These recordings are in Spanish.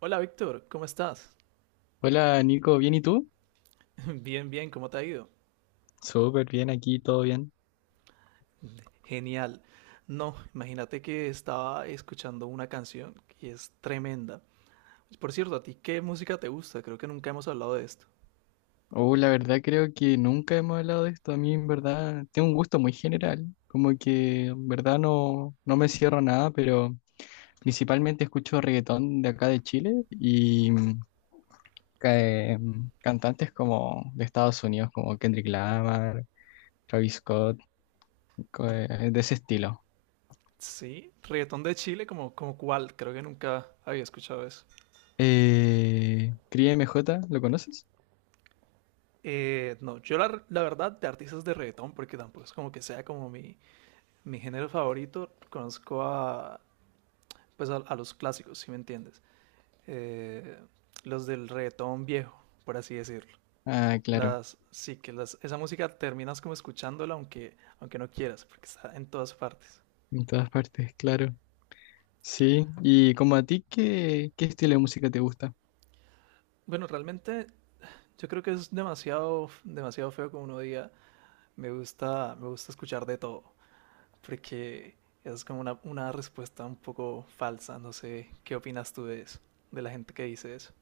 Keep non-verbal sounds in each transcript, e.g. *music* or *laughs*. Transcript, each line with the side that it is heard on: right: Hola Víctor, ¿cómo estás?
left: Hola Nico, ¿bien y tú?
right: *laughs* Bien, bien, ¿cómo te ha ido?
left: Súper bien aquí, todo bien.
right: Genial. No, imagínate que estaba escuchando una canción que es tremenda. Por cierto, ¿a ti qué música te gusta? Creo que nunca hemos hablado de esto.
left: Oh, la verdad creo que nunca hemos hablado de esto. A mí en verdad tengo un gusto muy general, como que en verdad no, no me cierro a nada, pero principalmente escucho reggaetón de acá de Chile y cantantes como de Estados Unidos, como Kendrick Lamar, Travis Scott, de ese estilo.
right: Sí, reggaetón de Chile, como, como cuál, creo que nunca había escuchado eso.
left: Cris MJ, ¿lo conoces?
right: No, yo la verdad de artistas de reggaetón, porque tampoco es como que sea como mi género favorito, conozco a, pues a los clásicos, si me entiendes. Eh, los del reggaetón viejo, por así decirlo.
left: Ah, claro,
right: Las, sí, que las, esa música terminas como escuchándola aunque no quieras, porque está en todas partes.
left: en todas partes, claro. Sí, y como a ti, qué estilo de música te gusta?
right: Bueno, realmente yo creo que es demasiado, demasiado feo como uno diga, me gusta escuchar de todo, porque es como una respuesta un poco falsa, no sé, ¿qué opinas tú de eso? De la gente que dice eso.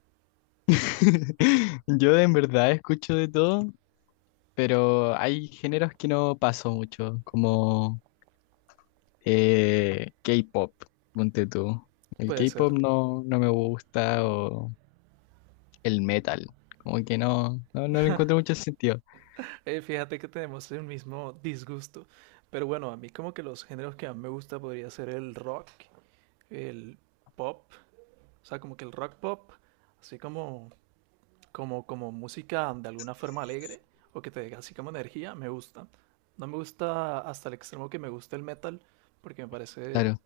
left: *laughs* Yo en verdad escucho de todo, pero hay géneros que no paso mucho, como K-pop, ponte tú. El
right: Puede ser.
left: K-pop no me gusta, o el metal, como que no le encuentro mucho sentido.
right: Fíjate que tenemos el mismo disgusto, pero bueno, a mí como que los géneros que más me gusta podría ser el rock, el pop. O sea, como que el rock pop, así como, como, como música de alguna forma alegre o que te dé así como energía, me gusta. No me gusta hasta el extremo que me gusta el metal porque me parece
left: Claro,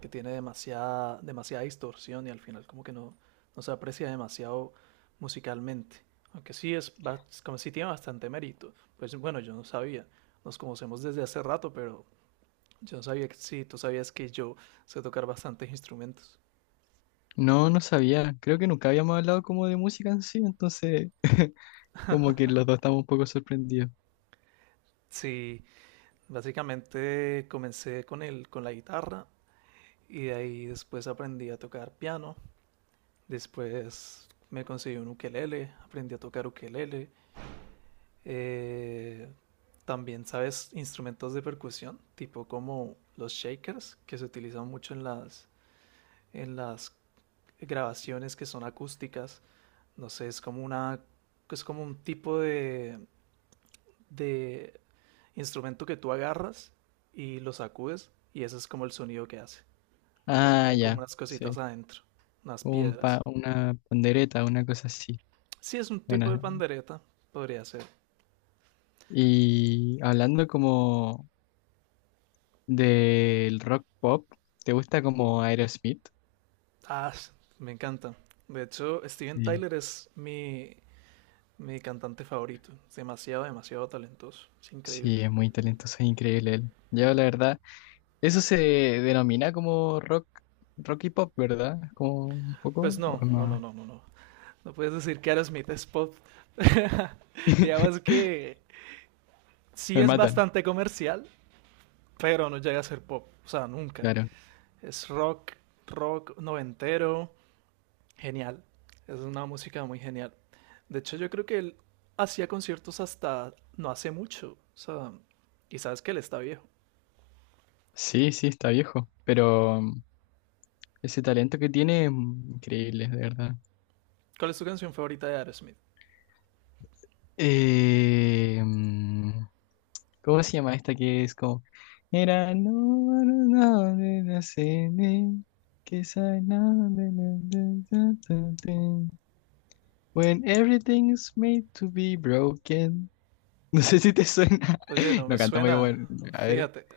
right: que tiene demasiada, demasiada distorsión y al final como que no, no se aprecia demasiado musicalmente. Aunque sí es, es como si tiene bastante mérito. Pues bueno, yo no sabía. Nos conocemos desde hace rato, pero yo no sabía que sí, tú sabías que yo sé tocar bastantes instrumentos.
left: no sabía, creo que nunca habíamos hablado como de música en sí, entonces como que los dos estamos un poco sorprendidos.
right: Sí, básicamente comencé con con la guitarra y de ahí después aprendí a tocar piano. Después me conseguí un ukelele, aprendí a tocar ukelele. Eh, También sabes instrumentos de percusión, tipo como los shakers, que se utilizan mucho en en las grabaciones que son acústicas. No sé, es como una, es como un tipo de instrumento que tú agarras y lo sacudes y ese es como el sonido que hace. Porque
left: Ah,
right: tiene como
left: ya,
right: unas
left: sí.
right: cositas adentro, unas
left: Un
right: piedras.
left: una pandereta, una cosa así.
right: Sí, es un tipo
left: Bueno,
right: de pandereta, podría ser.
left: y hablando como del rock pop, ¿te gusta como Aerosmith?
right: Ah, me encanta. De hecho, Steven
left: Sí.
right: Tyler es mi cantante favorito. Es demasiado, demasiado talentoso. Es increíble.
left: Sí, es muy talentoso, es increíble él. Yo la verdad, eso se denomina como rock y pop, ¿verdad? Como un poco,
right: Pues
left: o
right: no,
left: es
right: no, no,
left: más-
right: no, no, no. No puedes decir que Aerosmith es pop. *laughs* Digamos
left: *laughs*
right: que sí
left: Me
right: es
left: matan,
right: bastante comercial, pero no llega a ser pop. O sea, nunca.
left: claro.
right: Es rock, rock noventero. Genial. Es una música muy genial. De hecho, yo creo que él hacía conciertos hasta no hace mucho. O sea, y sabes que él está viejo.
left: Sí, sí, está viejo, pero ese talento que tiene, increíble, de verdad.
right: ¿Cuál es tu canción favorita de Aerosmith?
left: Eh, mm, ¿Cómo se llama esta que es como... Era no, no, no, de la cene, que sa- na- de la- de- da- da- de. When everything's made to be broken. *laughs* No sé si te suena.
right: Oye,
left: *laughs*
right: no me
left: No canta muy
right: suena.
left: bueno. A ver.
right: Fíjate. *laughs*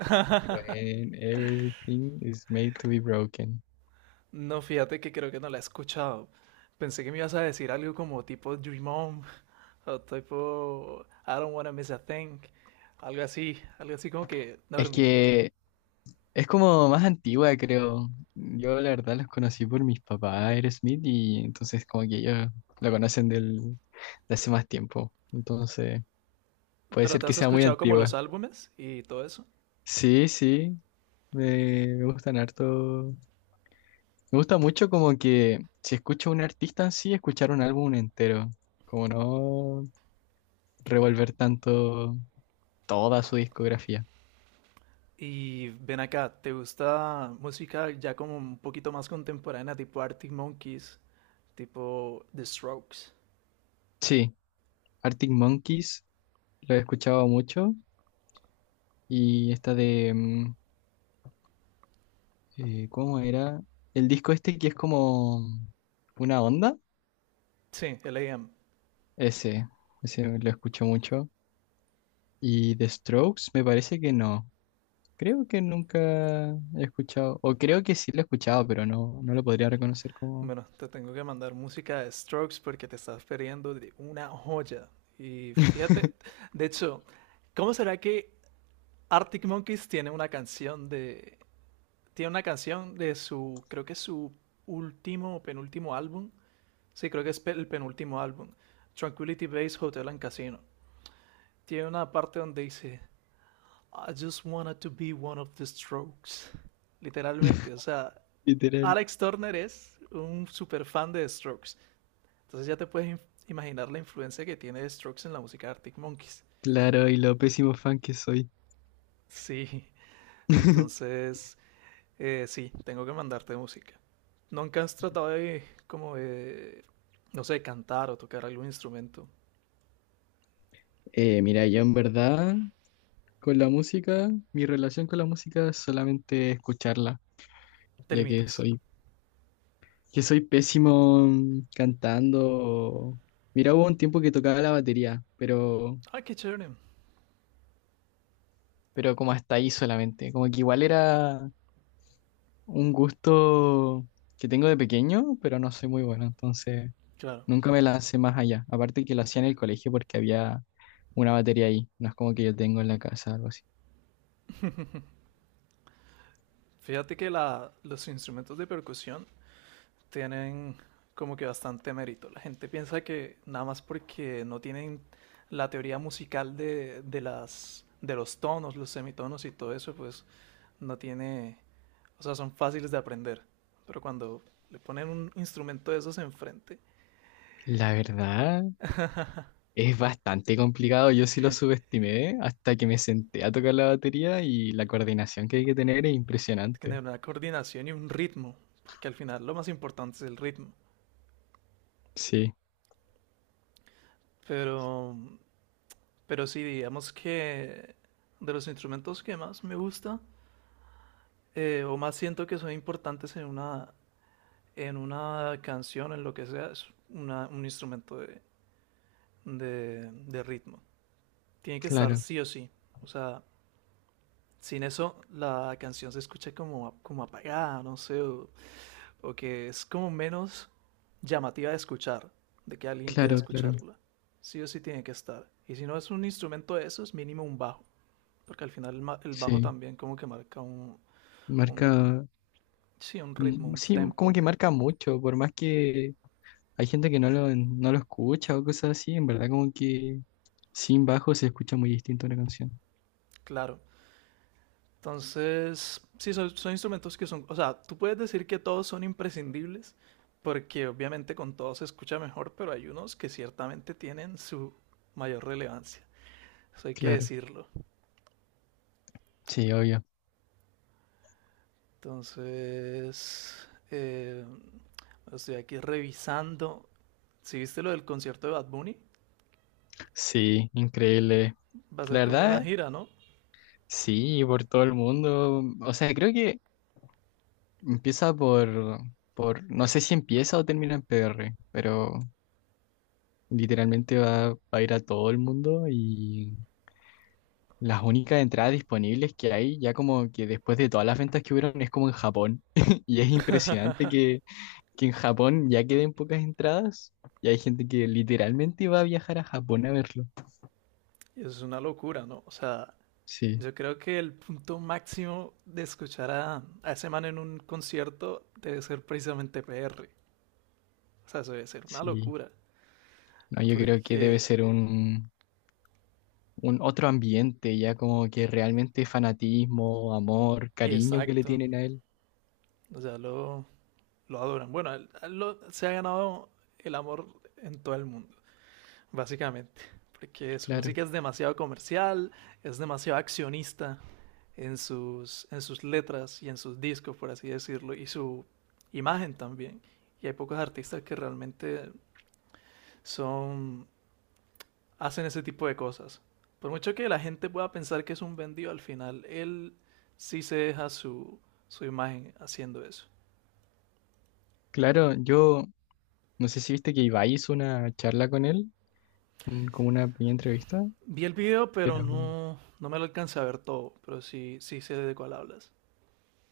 left: When everything is made to be broken.
right: No, fíjate que creo que no la he escuchado. Pensé que me ibas a decir algo como tipo Dream On o tipo I don't wanna miss a thing. Algo así como que
left: Es
right: dormí.
left: que es como más antigua, creo. Yo la verdad los conocí por mis papás, Aerosmith, y entonces como que ellos lo conocen de hace más tiempo. Entonces. Puede
right: Pero
left: ser
right: te
left: que
right: has
left: sea muy
right: escuchado como
left: antigua.
right: los álbumes y todo eso.
left: Sí, sí, me gustan harto. Me gusta mucho como que si escucho a un artista en sí, escuchar un álbum entero. Como no revolver tanto toda su discografía.
right: Y ven acá, ¿te gusta música ya como un poquito más contemporánea, tipo Arctic Monkeys, tipo The Strokes?
left: Sí, Arctic Monkeys lo he escuchado mucho. Y esta de, ¿cómo era? El disco este que es como una onda.
right: Sí, L.A.M.
left: Ese, ese lo escucho mucho. Y The Strokes me parece que no. Creo que nunca he escuchado, o creo que sí lo he escuchado, pero no lo podría reconocer como
right: Bueno, te tengo que mandar música de Strokes porque te estás perdiendo de una joya. Y fíjate,
left: *laughs*
right: de hecho, ¿cómo será que Arctic Monkeys tiene una canción de... Tiene una canción de su, creo que es su último o penúltimo álbum. Sí, creo que es el penúltimo álbum. Tranquility Base Hotel and Casino. Tiene una parte donde dice... I just wanted to be one of the Strokes. Literalmente, o sea,
left: literal.
right: Alex Turner es un super fan de Strokes. Entonces ya te puedes imaginar la influencia que tiene Strokes en la música de Arctic Monkeys.
left: Claro, y lo pésimo fan que soy.
right: Sí,
left: *laughs*
right: entonces sí, tengo que mandarte música. ¿Nunca has tratado de, como de, no sé, cantar o tocar algún instrumento?
left: Mira, yo en verdad con la música, mi relación con la música es solamente escucharla,
right: Te
left: ya que
right: limitas.
left: que soy pésimo cantando. O- Mira, hubo un tiempo que tocaba la batería,
right: Ay, qué chévere.
left: pero como hasta ahí solamente, como que igual era un gusto que tengo de pequeño, pero no soy muy bueno, entonces
right: Claro.
left: nunca me lancé más allá. Aparte que lo hacía en el colegio porque había una batería ahí, no es como que yo tengo en la casa algo así.
right: Fíjate que los instrumentos de percusión tienen como que bastante mérito. La gente piensa que nada más porque no tienen la teoría musical de las de los tonos, los semitonos y todo eso, pues no tiene, o sea, son fáciles de aprender. Pero cuando le ponen un instrumento de esos enfrente,
left: La verdad es bastante complicado, yo sí lo subestimé hasta que me senté a tocar la batería y la coordinación que hay que tener es
right: tiene
left: impresionante.
right: una coordinación y un ritmo, porque al final lo más importante es el ritmo.
left: Sí,
right: Pero, pero sí, digamos que de los instrumentos que más me gusta o más siento que son importantes en una canción, en lo que sea, es un instrumento de, de ritmo. Tiene que estar
left: claro,
right: sí o sí. O sea, sin eso la canción se escucha como, como apagada, no sé, o que es como menos llamativa de escuchar, de que alguien quiera
left: claro, claro.
right: escucharla. Sí o sí tiene que estar. Y si no es un instrumento de esos mínimo un bajo. Porque al final el, el bajo
left: Sí,
right: también como que marca un,
left: marca,
right: sí, un ritmo, un
left: sí, como
right: tempo,
left: que marca mucho, por más que hay gente que no lo escucha o cosas así, en verdad como que sin bajo se escucha muy distinto una canción.
right: claro. Entonces, sí, son, son instrumentos que son, o sea, tú puedes decir que todos son imprescindibles, porque obviamente con todos se escucha mejor, pero hay unos que ciertamente tienen su mayor relevancia, eso hay que
left: Claro,
right: decirlo.
left: sí, obvio.
right: Entonces, estoy aquí revisando, si viste lo del concierto de Bad Bunny,
left: Sí, increíble.
right: va a
left: La
right: ser como una
left: verdad,
right: gira, ¿no?
left: sí, por todo el mundo. O sea, creo que empieza por, no sé si empieza o termina en PR, pero literalmente va a ir a todo el mundo y las únicas entradas disponibles que hay, ya como que después de todas las ventas que hubieron, es como en Japón. *laughs* Y es impresionante que en Japón ya queden pocas entradas y hay gente que literalmente va a viajar a Japón a verlo.
right: Y eso es una locura, ¿no? O sea,
left: Sí.
right: yo creo que el punto máximo de escuchar a ese man en un concierto debe ser precisamente PR. O sea, eso debe ser una
left: Sí,
right: locura.
left: no, yo creo que
right: Porque,
left: debe ser un otro ambiente, ya como que realmente fanatismo, amor,
right: y
left: cariño que le
right: exacto,
left: tienen a él.
right: o sea, lo adoran. Bueno, a él se ha ganado el amor en todo el mundo, básicamente. Porque su
left: Claro,
right: música es demasiado comercial, es demasiado accionista en sus letras y en sus discos, por así decirlo, y su imagen también. Y hay pocos artistas que realmente son, hacen ese tipo de cosas. Por mucho que la gente pueda pensar que es un vendido, al final él sí se deja su, su imagen haciendo eso.
left: claro, yo no sé si viste que Ibai hizo una charla con él, un- como una pequeña entrevista,
right: Vi el video, pero
left: pero,
right: no, no me lo alcancé a ver todo, pero sí, sí sé de cuál hablas.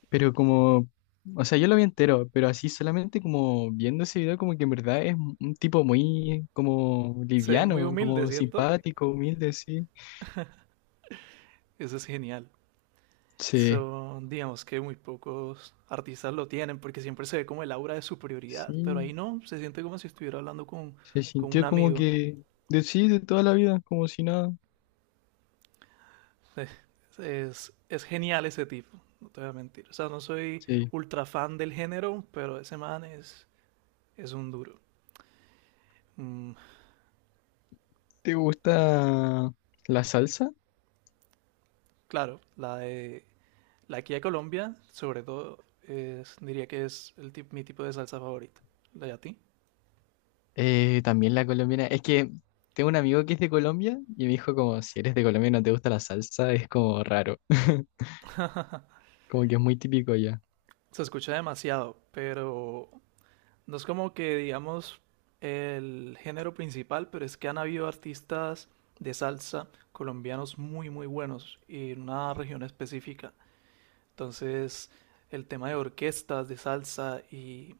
left: pero como, o sea, yo lo vi entero, pero así solamente como viendo ese video, como que en verdad es un tipo muy como
right: Se ve muy
left: liviano,
right: humilde,
left: como
right: ¿cierto?
left: simpático, humilde, sí.
right: Eso es genial.
left: Sí,
right: Son, digamos que muy pocos artistas lo tienen, porque siempre se ve como el aura de superioridad, pero ahí
left: sí.
right: no, se siente como si estuviera hablando
left: Se
right: con un
left: sintió como
right: amigo.
left: que de sí, de toda la vida, como si nada.
right: Es genial ese tipo, no te voy a mentir. O sea, no soy
left: Sí.
right: ultra fan del género, pero ese man es un duro. Mm,
left: ¿Te gusta la salsa?
right: claro, la de la aquí de Colombia, sobre todo, diría que es el mi tipo de salsa favorita. ¿La de a ti?
left: También la colombiana. Es que tengo un amigo que es de Colombia y me dijo como, si eres de Colombia y no te gusta la salsa, es como raro. *laughs* Como que es muy típico ya.
right: Se escucha demasiado, pero no es como que digamos el género principal, pero es que han habido artistas de salsa colombianos muy muy buenos y en una región específica. Entonces, el tema de orquestas de salsa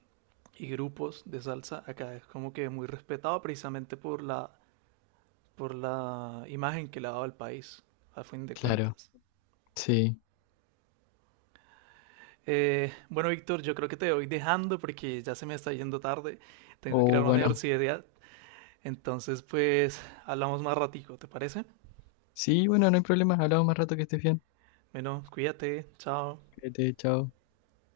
right: y grupos de salsa acá es como que muy respetado precisamente por por la imagen que le ha dado al país, al fin de
left: Claro,
right: cuentas.
left: sí.
right: Bueno, Víctor, yo creo que te voy dejando porque ya se me está yendo tarde. Tengo que ir a
left: O
right: la
left: bueno,
right: universidad. Entonces, pues, hablamos más ratico, ¿te parece?
left: sí, bueno, no hay problema. Hablamos más rato que estés bien.
right: Bueno, cuídate, chao.
left: Cuídate, chao.